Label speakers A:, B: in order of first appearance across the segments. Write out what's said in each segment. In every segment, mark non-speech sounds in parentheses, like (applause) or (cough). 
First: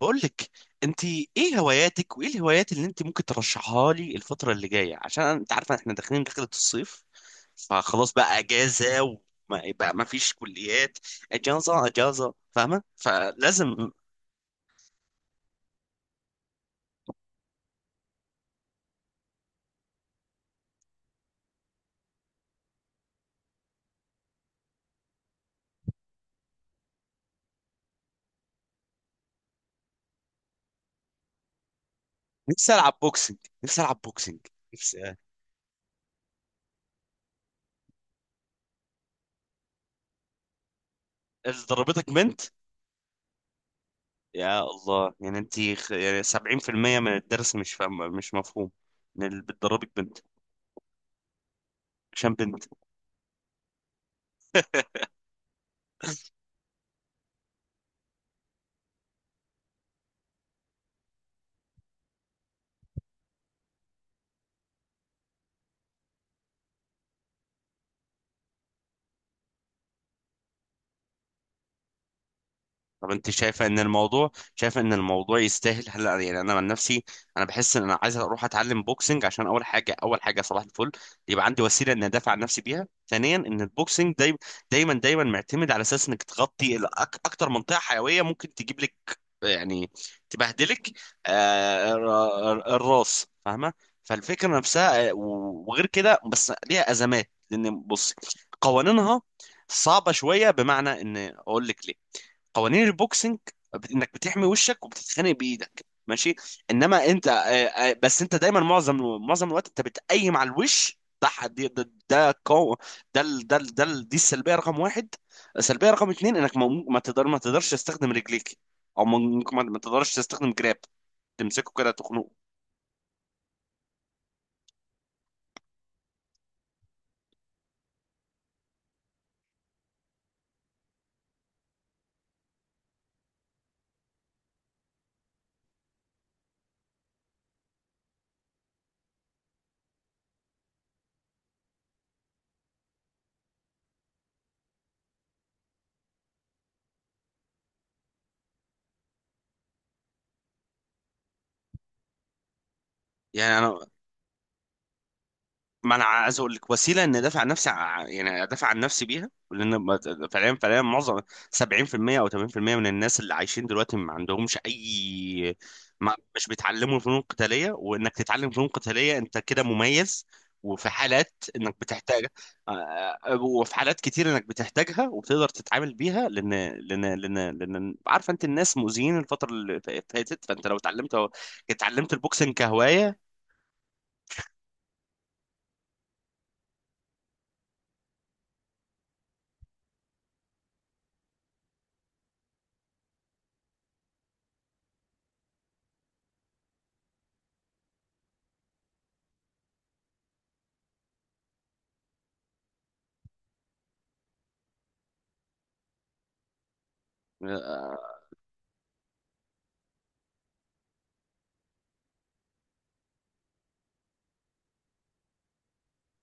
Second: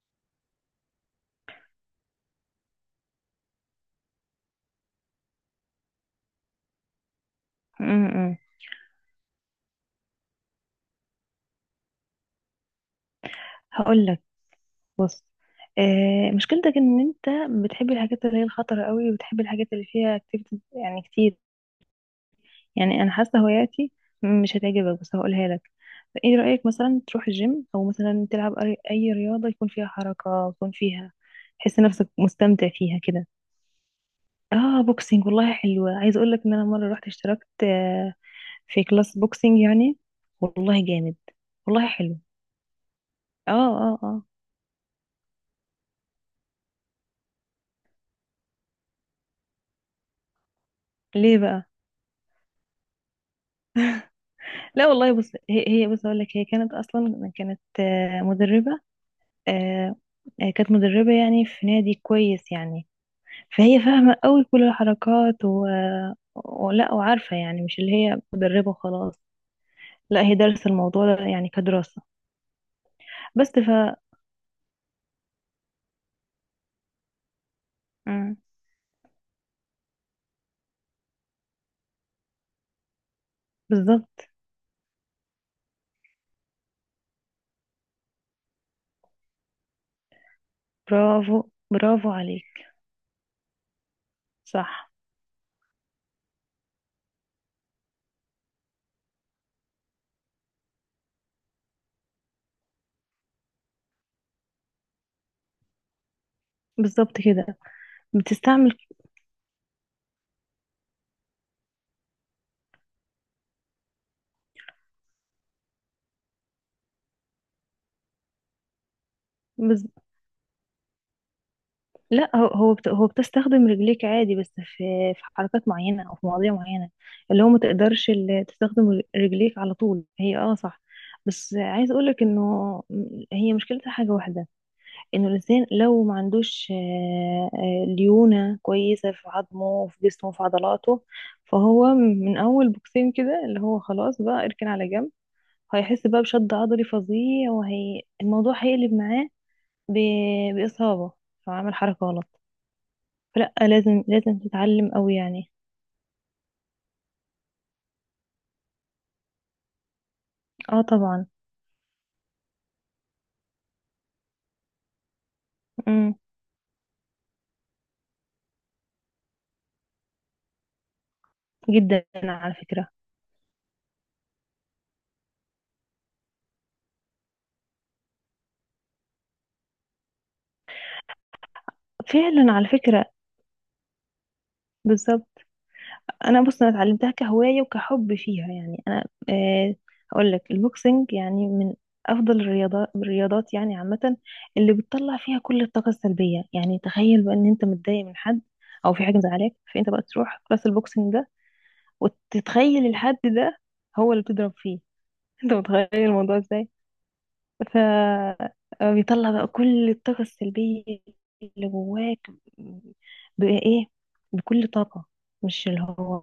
A: بقول لك، انت ايه هواياتك وايه الهوايات اللي انت ممكن ترشحها لي الفتره اللي جايه؟ عشان انت عارفه احنا داخلين دخلة الصيف، فخلاص
B: امم
A: بقى اجازه، وما بقى ما فيش كليات. اجازه اجازه فاهمه، فلازم.
B: هقول لك. بص. مشكلتك ان انت بتحب الحاجات اللي هي الخطرة قوي وبتحب الحاجات اللي فيها اكتيفيتيز يعني كتير. يعني انا حاسة هواياتي مش هتعجبك، بس هقولها لك. ايه رأيك مثلا تروح الجيم او مثلا تلعب أي رياضة يكون فيها حركة، يكون فيها تحس نفسك مستمتع
A: نفسي العب
B: فيها كده؟
A: بوكسنج نفسي العب بوكسنج.
B: اه
A: نفسي.
B: بوكسينج والله حلوة. عايز اقول لك ان انا مرة رحت اشتركت في كلاس بوكسينج يعني. والله جامد.
A: اللي
B: والله
A: ضربتك
B: حلو.
A: بنت؟
B: اه. اه اه.
A: يا الله، يعني 70% من الدرس مش فاهم، مش مفهوم، من اللي بتضربك بنت؟
B: ليه بقى؟
A: عشان بنت.
B: لا والله. بص هي. بص اقول لك، هي كانت مدربه. آه، كانت مدربه يعني، في نادي كويس يعني. فهي فاهمه قوي كل الحركات ولا وعارفه يعني، مش اللي هي مدربه وخلاص. لا، هي دارسه الموضوع ده يعني كدراسه.
A: طب انت
B: بس
A: شايفه
B: ف
A: ان الموضوع، شايفه ان الموضوع يستاهل هلا؟ يعني انا عن نفسي، انا بحس ان انا عايز
B: مم.
A: اروح اتعلم بوكسنج، عشان اول حاجه، اول حاجه صباح الفل، يبقى عندي وسيله ان ادافع عن نفسي بيها. ثانيا، ان البوكسنج
B: بالظبط.
A: دايما معتمد على اساس انك تغطي اكتر منطقه حيويه ممكن تجيب لك، يعني، تبهدلك.
B: برافو.
A: آه،
B: برافو عليك.
A: الراس، فاهمه؟ فالفكره
B: صح.
A: نفسها، آه، وغير كده بس ليها ازمات، لان بص، قوانينها صعبه شويه. بمعنى ان اقول لك ليه، قوانين البوكسنج انك بتحمي وشك وبتتخانق بايدك، ماشي؟ انما
B: بالظبط
A: انت آه،
B: كده.
A: آه، بس انت دايما
B: بتستعمل.
A: معظم، معظم الوقت انت بتقيم على الوش ده. حد- ده ده قو- ده ال- ده ال- ده ال- دي السلبيه رقم واحد. السلبيه رقم اتنين، انك ما تقدرش تستخدم رجليك، او ممكن ما تقدرش تستخدم جراب، تمسكه كده تخنقه.
B: لا، هو بتستخدم رجليك عادي، بس في حركات معينة أو في مواضيع معينة، اللي هو ما تقدرش تستخدم رجليك على طول. هي اه صح. بس عايز أقولك إنه، هي مشكلتها حاجة واحدة. إنه الإنسان لو ما عندوش ليونة كويسة في عظمه وفي جسمه وفي عضلاته، فهو من أول بوكسين كده اللي هو خلاص بقى اركن على جنب. هيحس بقى بشد عضلي فظيع، وهي الموضوع هيقلب معاه بإصابة لو عمل حركة غلط. فلا،
A: يعني
B: لازم لازم تتعلم قوي يعني.
A: ما انا عايز اقول لك وسيله ان ادافع عن نفسي، يعني ادافع عن نفسي بيها، لان فعليا،
B: اه
A: فعليا معظم،
B: طبعا.
A: 70% او 80% من الناس اللي عايشين دلوقتي ما عندهمش اي،
B: امم.
A: ما مش بيتعلموا فنون قتاليه، وانك تتعلم فنون قتاليه انت كده مميز، وفي حالات انك
B: جدا
A: بتحتاجها.
B: على
A: آه،
B: فكرة.
A: آه، آه، وفي حالات كتير انك بتحتاجها وبتقدر تتعامل بيها، لان عارفه انت الناس مؤذيين الفتره اللي فاتت، فانت لو اتعلمت
B: فعلا
A: البوكسنج
B: على فكرة.
A: كهوايه.
B: بالظبط. بص، انا اتعلمتها كهواية وكحب فيها يعني. انا اقول لك، البوكسنج يعني من افضل الرياضات، يعني عامة، اللي بتطلع فيها كل الطاقة السلبية. يعني تخيل بقى ان انت متضايق من حد او في حاجة مزعلاك، فانت بقى تروح كلاس البوكسنج ده وتتخيل الحد ده هو اللي بتضرب فيه. (laughs) انت متخيل الموضوع ازاي؟
A: اه،
B: فبيطلع بقى كل الطاقة السلبية اللي جواك. بقى ايه؟ بكل طاقة. مش اللي هو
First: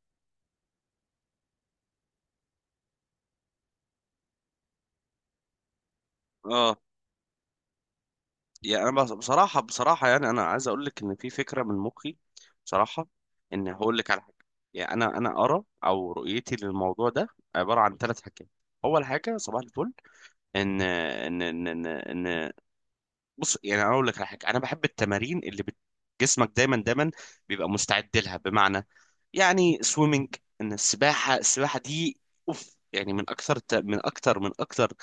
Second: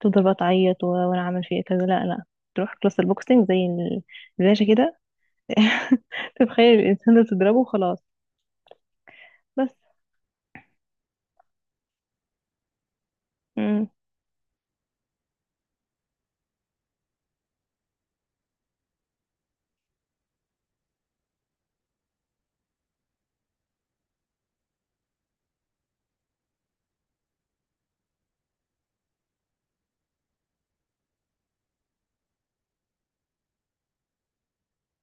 B: تفضل بقى تعيط و- وانا عامل فيه كذا. لا لا، تروح كلاس البوكسينج زي الباشا كده. (laughs)
A: آه،
B: تتخيل الانسان ده تضربه وخلاص.
A: يعني انا بصراحه،
B: بس.
A: بصراحه يعني انا عايز اقول لك ان في فكره من مخي بصراحه، ان
B: مم.
A: هقول لك على حاجه. يعني انا، انا ارى او رؤيتي للموضوع ده عباره عن ثلاث حاجات. اول حاجه صباح الفل، ان ان ان ان, إن بص، يعني انا اقول لك على حاجه، انا بحب التمارين اللي جسمك دايما دايما بيبقى مستعد لها، بمعنى، يعني سويمنج، ان السباحه، السباحه دي اوف، يعني من اكثر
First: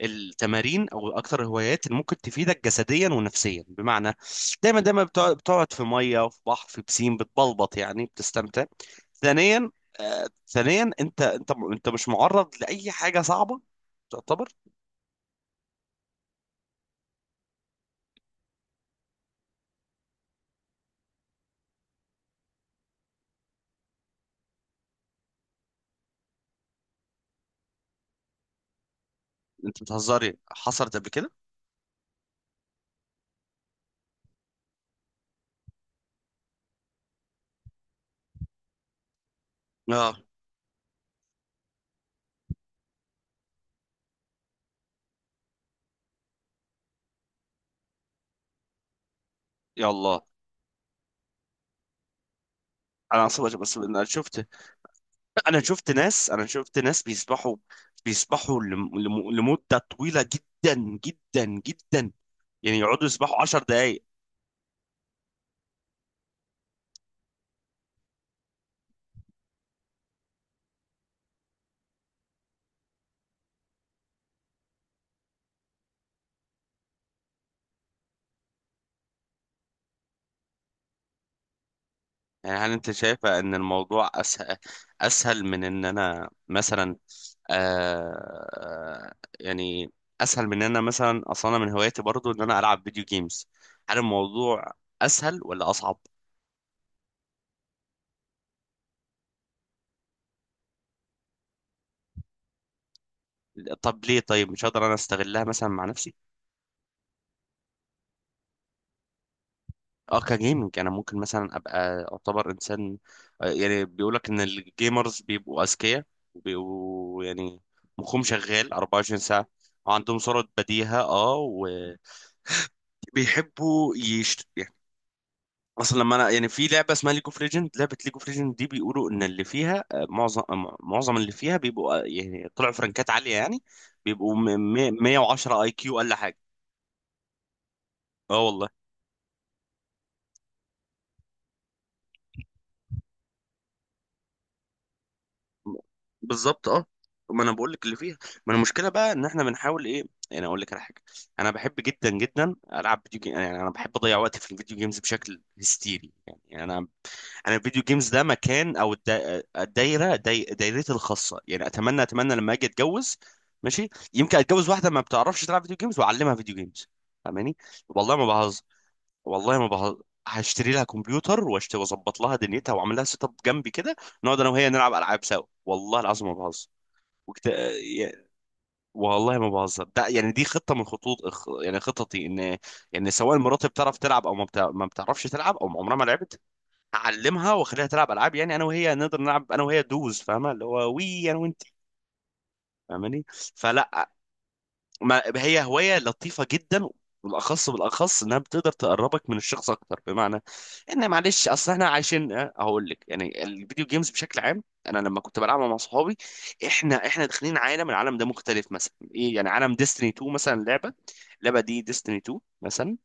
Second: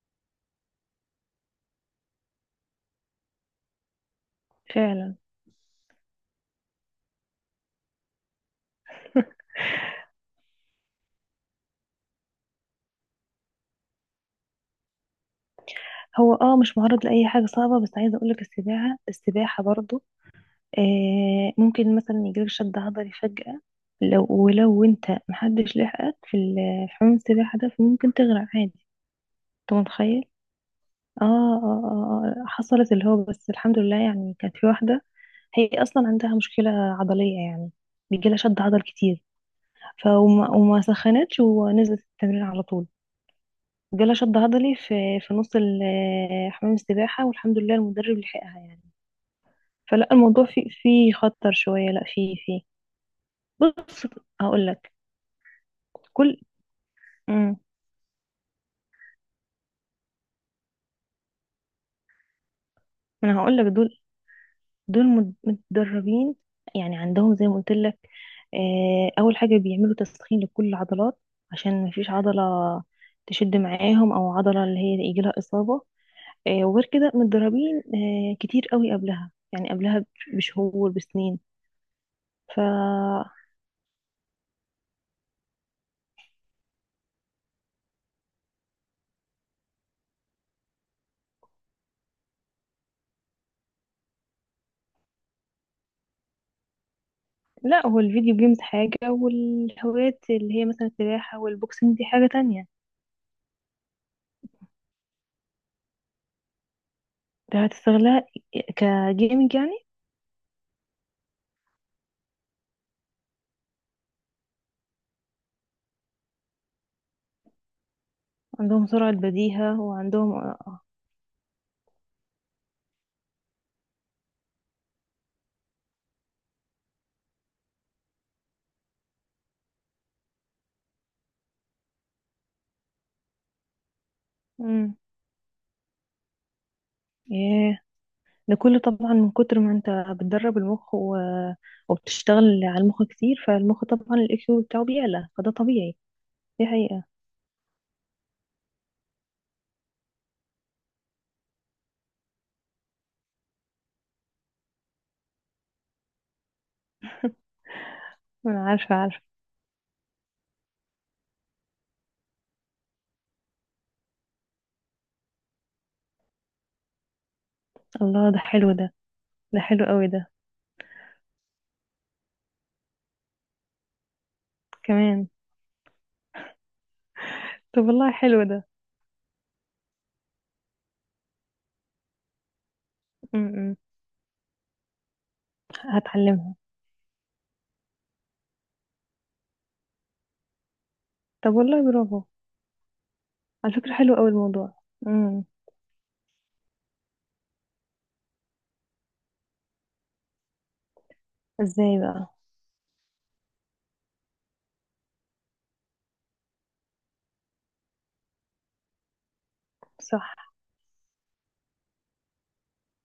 A: التمارين، او اكثر الهوايات اللي ممكن تفيدك جسديا ونفسيا، بمعنى دايما دايما
B: فعلا.
A: بتقعد في ميه، وفي بحر، في بسين، بتبلبط، يعني بتستمتع. ثانيا، آه ثانيا، انت مش معرض لاي حاجه صعبه تعتبر.
B: هو مش معرض لأي حاجة صعبة، بس عايزة اقولك السباحة السباحة برضو ممكن مثلا يجيلك شد عضلي فجأة. لو انت محدش لحقك في حمام السباحة ده، فممكن تغرق عادي. انت
A: انت
B: متخيل؟
A: بتهزري، حصلت قبل
B: اه اه
A: كده؟
B: اه. حصلت اللي هو، بس الحمد لله يعني. كانت في واحدة هي اصلا عندها مشكلة عضلية يعني، بيجيلها شد عضل كتير.
A: اه،
B: فوما سخنتش ونزلت التمرين على طول. جالها شد عضلي في نص حمام السباحة، والحمد لله المدرب لحقها يعني. فلا،
A: يلا.
B: الموضوع فيه خطر شوية. لا، فيه.
A: انا اصلا انا
B: بص
A: شفت،
B: هقول لك. كل
A: انا شفت ناس بيسبحوا،
B: امم
A: بيسبحوا لمدة طويلة جدا جدا جدا، يعني يقعدوا
B: انا
A: يسبحوا
B: هقول
A: عشر
B: لك، دول
A: دقايق.
B: دول متدربين يعني. عندهم زي ما قلت لك، اول حاجه بيعملوا تسخين لكل العضلات، عشان ما فيش عضله تشد معاهم او عضله اللي هي يجي لها اصابه. وغير كده متدربين كتير قوي قبلها يعني، قبلها بشهور بسنين.
A: يعني
B: ف
A: هل انت شايفة ان الموضوع اسهل، اسهل من ان انا مثلا، آه، يعني، اسهل من ان انا مثلا؟ اصلا أنا من هواياتي برضو ان انا العب فيديو جيمز. هل الموضوع اسهل ولا اصعب؟
B: لا، هو الفيديو جيمز حاجه والهوايات اللي هي مثلا السباحه والبوكسنج دي حاجه تانية.
A: طب ليه؟ طيب مش هقدر انا استغلها مثلا مع نفسي؟
B: ده هتستغلها كجيمنج.
A: اه، كجيمنج. انا ممكن مثلا ابقى اعتبر انسان، آه، يعني بيقولك ان الجيمرز بيبقوا اذكياء وبيبقوا يعني مخهم شغال
B: عندهم سرعة
A: 24 ساعه،
B: بديهة
A: وعندهم
B: وعندهم
A: سرعه
B: آه.
A: بديهه، اه، وبيحبوا يشت، يعني، اصلا لما انا يعني، في لعبه اسمها ليج اوف ليجند. لعبه ليج اوف ليجند دي بيقولوا ان اللي فيها، آه، معظم آه، معظم اللي فيها بيبقوا، آه، يعني طلعوا فرنكات عاليه، يعني بيبقوا
B: امم.
A: 110 اي كيو اقل حاجه.
B: ياه.
A: اه
B: ده
A: والله.
B: كله طبعا من كتر ما انت بتدرب المخ و... وبتشتغل على المخ كتير، فالمخ طبعا الاي كيو بتاعه بيعلى، فده طبيعي. دي
A: بالظبط، اه.
B: حقيقة.
A: ما انا بقول لك اللي فيها، ما انا المشكله بقى ان احنا بنحاول ايه، يعني اقول لك على حاجه، انا بحب جدا جدا العب فيديو جيم. يعني انا بحب اضيع وقتي في الفيديو جيمز بشكل هستيري، يعني انا، انا الفيديو جيمز ده
B: انا
A: مكان، او
B: عارفة عارفة.
A: الدايره، دايرتي الخاصه. يعني اتمنى اتمنى لما اجي اتجوز، ماشي، يمكن اتجوز واحده ما بتعرفش تلعب فيديو جيمز، واعلمها فيديو جيمز، فاهماني؟ والله
B: الله،
A: ما
B: ده
A: بهزر.
B: حلو ده.
A: والله
B: ده
A: ما
B: حلو
A: بهزر.
B: قوي ده.
A: هشتري لها كمبيوتر، واظبط لها دنيتها، واعمل لها سيت اب جنبي كده، نقعد انا وهي نلعب العاب
B: كمان.
A: سوا. والله العظيم ما بهزر. وكت...
B: طب والله
A: يا-
B: حلو ده.
A: والله ما بهزر. ده يعني دي خطه من خطوط يعني خططي، ان، يعني سواء مراتي
B: امم.
A: بتعرف تلعب او ما بتعرفش تلعب، او عمرها ما لعبت،
B: هتعلمها.
A: هعلمها واخليها تلعب العاب، يعني انا وهي نقدر نلعب انا وهي دوز، فاهمه اللي هو وي، انا
B: طب
A: وانت،
B: والله برافو.
A: فاهماني؟
B: على فكرة
A: فلا،
B: حلو قوي الموضوع.
A: ما
B: امم.
A: هي هواية لطيفة جدا. بالأخص، بالأخص إنها بتقدر تقربك من الشخص أكتر. بمعنى إن، معلش أصل إحنا
B: ازاي بقى؟
A: عايشين، أه، هقول لك يعني الفيديو جيمز بشكل عام، أنا لما كنت بلعبها مع صحابي، إحنا داخلين عالم، العالم ده مختلف، مثلا إيه، يعني عالم ديستني 2
B: صح.
A: مثلا، لعبة، اللعبة دي ديستني 2 مثلا،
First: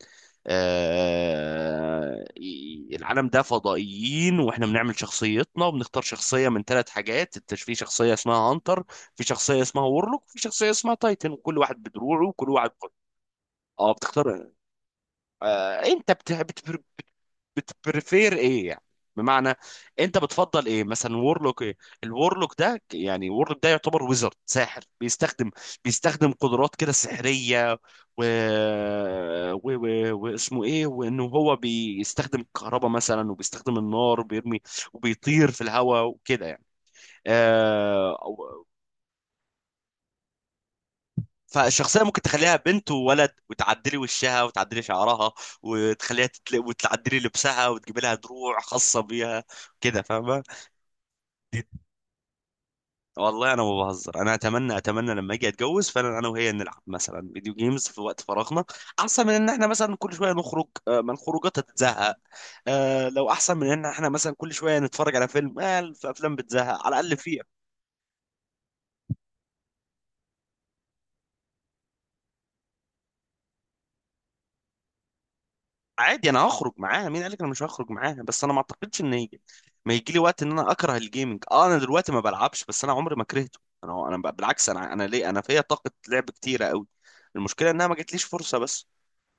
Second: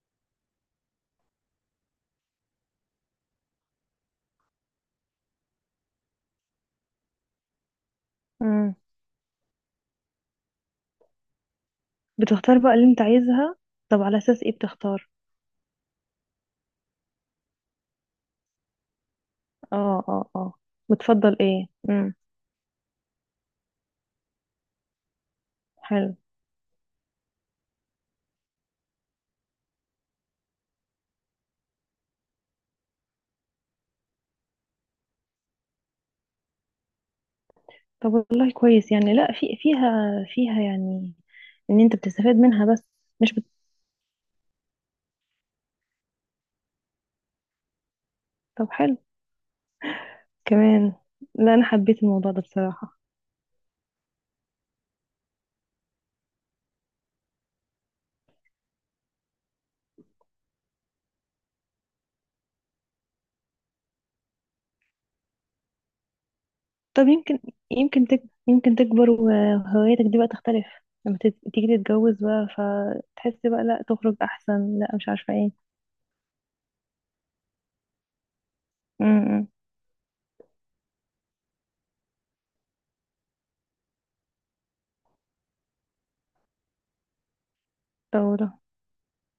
A: آه، العالم ده فضائيين، واحنا بنعمل شخصيتنا، وبنختار شخصية من ثلاث حاجات. انت في شخصية اسمها
B: امم.
A: هانتر، في شخصية اسمها وورلوك، وفي شخصية اسمها تايتن، وكل واحد بدروعه وكل
B: بتختار
A: واحد
B: بقى اللي
A: بقوته.
B: انت عايزها.
A: اه
B: طب على اساس
A: بتختار.
B: ايه بتختار؟
A: آه، انت بتبريفير ايه يعني، بمعنى،
B: اه
A: انت
B: اه اه.
A: بتفضل ايه؟ مثلا
B: بتفضل
A: وورلوك،
B: ايه؟
A: ايه الورلوك ده؟ يعني وورلوك ده يعتبر ويزرد، ساحر، بيستخدم
B: حلو.
A: بيستخدم قدرات كده سحرية، و... واسمه ايه، وانه هو بيستخدم الكهرباء مثلا، وبيستخدم النار، وبيرمي، وبيطير في الهواء، وكده يعني،
B: طب
A: آه...
B: والله
A: أو-
B: كويس يعني. لا، في فيها فيها يعني، ان انت
A: فالشخصية ممكن
B: بتستفاد
A: تخليها
B: منها، بس
A: بنت وولد،
B: مش.
A: وتعدلي وشها، وتعدلي شعرها، وتعدلي لبسها، وتجيب لها دروع
B: طب حلو.
A: خاصة بيها، كده فاهم؟
B: كمان. لا انا حبيت الموضوع ده بصراحة.
A: والله انا ما بهزر، انا اتمنى اتمنى لما اجي اتجوز فعلا انا وهي نلعب مثلا فيديو جيمز في وقت فراغنا، احسن من ان احنا مثلا كل شويه نخرج، آه، ما الخروجات هتزهق، آه، لو احسن من ان احنا مثلا كل شويه نتفرج على فيلم، آه، في افلام بتزهق على
B: طب
A: الاقل
B: يمكن
A: فيها.
B: يمكن تك... يمكن تكبر وهواياتك دي بقى تختلف. لما تيجي تتجوز بقى، فتحس بقى لا تخرج احسن، لا مش عارفة ايه.
A: عادي انا هخرج معاها، مين قالك انا مش هخرج معاها؟ بس انا ما اعتقدش ان هيجي،
B: امم.
A: ما يجي لي وقت ان انا اكره الجيمنج. اه انا دلوقتي ما بلعبش، بس انا عمري ما كرهته، انا، انا بالعكس، انا ليه، انا فيا طاقه لعب كتيره قوي، المشكله انها ما جاتليش
B: طب
A: فرصه بس،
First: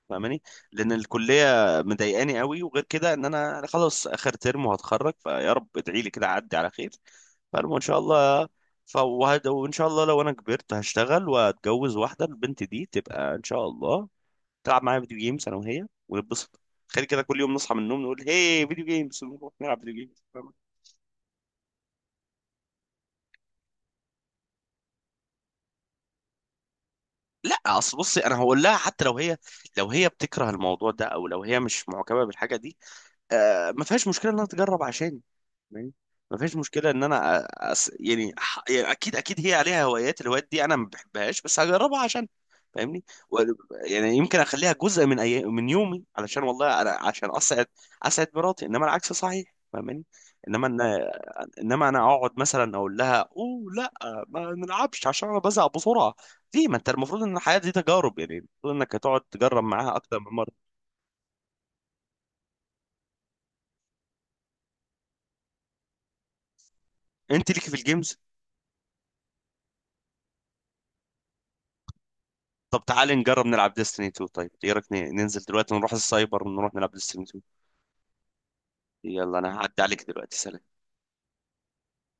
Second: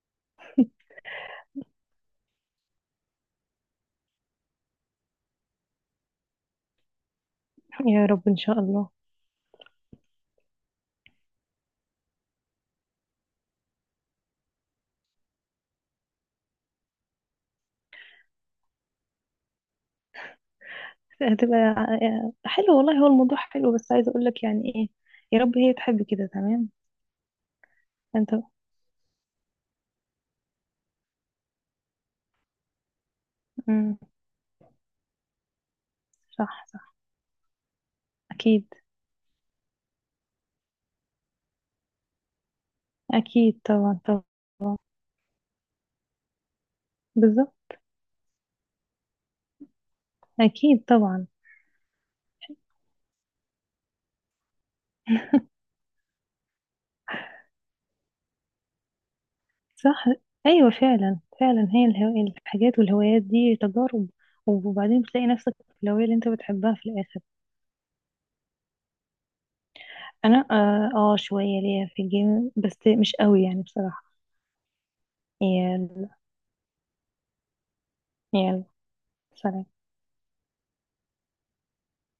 A: فاهماني؟ لان الكليه مضايقاني قوي، وغير كده ان انا، أنا خلاص اخر ترم، وهتخرج فيا رب، ادعي لي كده اعدي على خير، فالمهم ان شاء
B: يا رب ان
A: الله.
B: شاء الله.
A: ف وان شاء الله لو انا كبرت هشتغل واتجوز واحده، البنت دي تبقى ان شاء الله تلعب معايا فيديو جيمز، انا وهي ونتبسط، تخيل كده كل يوم نصحى من النوم نقول هي فيديو جيمز ونروح نلعب فيديو جيمز، فاهمة؟
B: هتبقى حلو والله. هو الموضوع حلو، بس عايزة اقول لك يعني ايه. يا رب هي تحب كده تمام.
A: لا اصل بصي،
B: انت.
A: انا هقول لها حتى لو هي، لو هي بتكره الموضوع ده او لو هي مش معجبه بالحاجه دي، آه ما
B: امم.
A: فيهاش مشكله انها تجرب عشاني، ما فيش
B: صح
A: مشكله
B: صح.
A: ان انا يعني
B: اكيد.
A: يعني اكيد اكيد هي عليها هوايات، الهوايات دي انا ما بحبهاش بس هجربها عشان، فاهمني؟ و...
B: أكيد طبعا
A: يعني يمكن اخليها
B: طبعا.
A: جزء من من يومي، علشان والله انا عشان اسعد،
B: بالظبط.
A: اسعد مراتي، انما العكس صحيح فاهماني؟ انما ان
B: أكيد طبعا.
A: انما انا اقعد مثلا اقول لها اوه لا، ما نلعبش عشان انا بزهق بسرعه، ليه؟ ما انت المفروض ان الحياه دي تجارب، يعني المفروض انك هتقعد تجرب معاها
B: صح.
A: اكتر من مره.
B: أيوة فعلا فعلا. هي الحاجات والهوايات دي تجارب، وبعدين بتلاقي نفسك في الهواية اللي أنت بتحبها في الآخر.
A: انت ليكي في الجيمز؟
B: أنا شوية ليا في الجيم،
A: طب
B: بس مش
A: تعالي
B: قوي
A: نجرب
B: يعني
A: نلعب
B: بصراحة.
A: ديستني 2. طيب ايه رايك ننزل دلوقتي نروح
B: يلا.
A: السايبر ونروح نلعب ديستني 2؟
B: يلا.
A: يلا، انا
B: سلام.
A: هعدي عليك دلوقتي، سلام.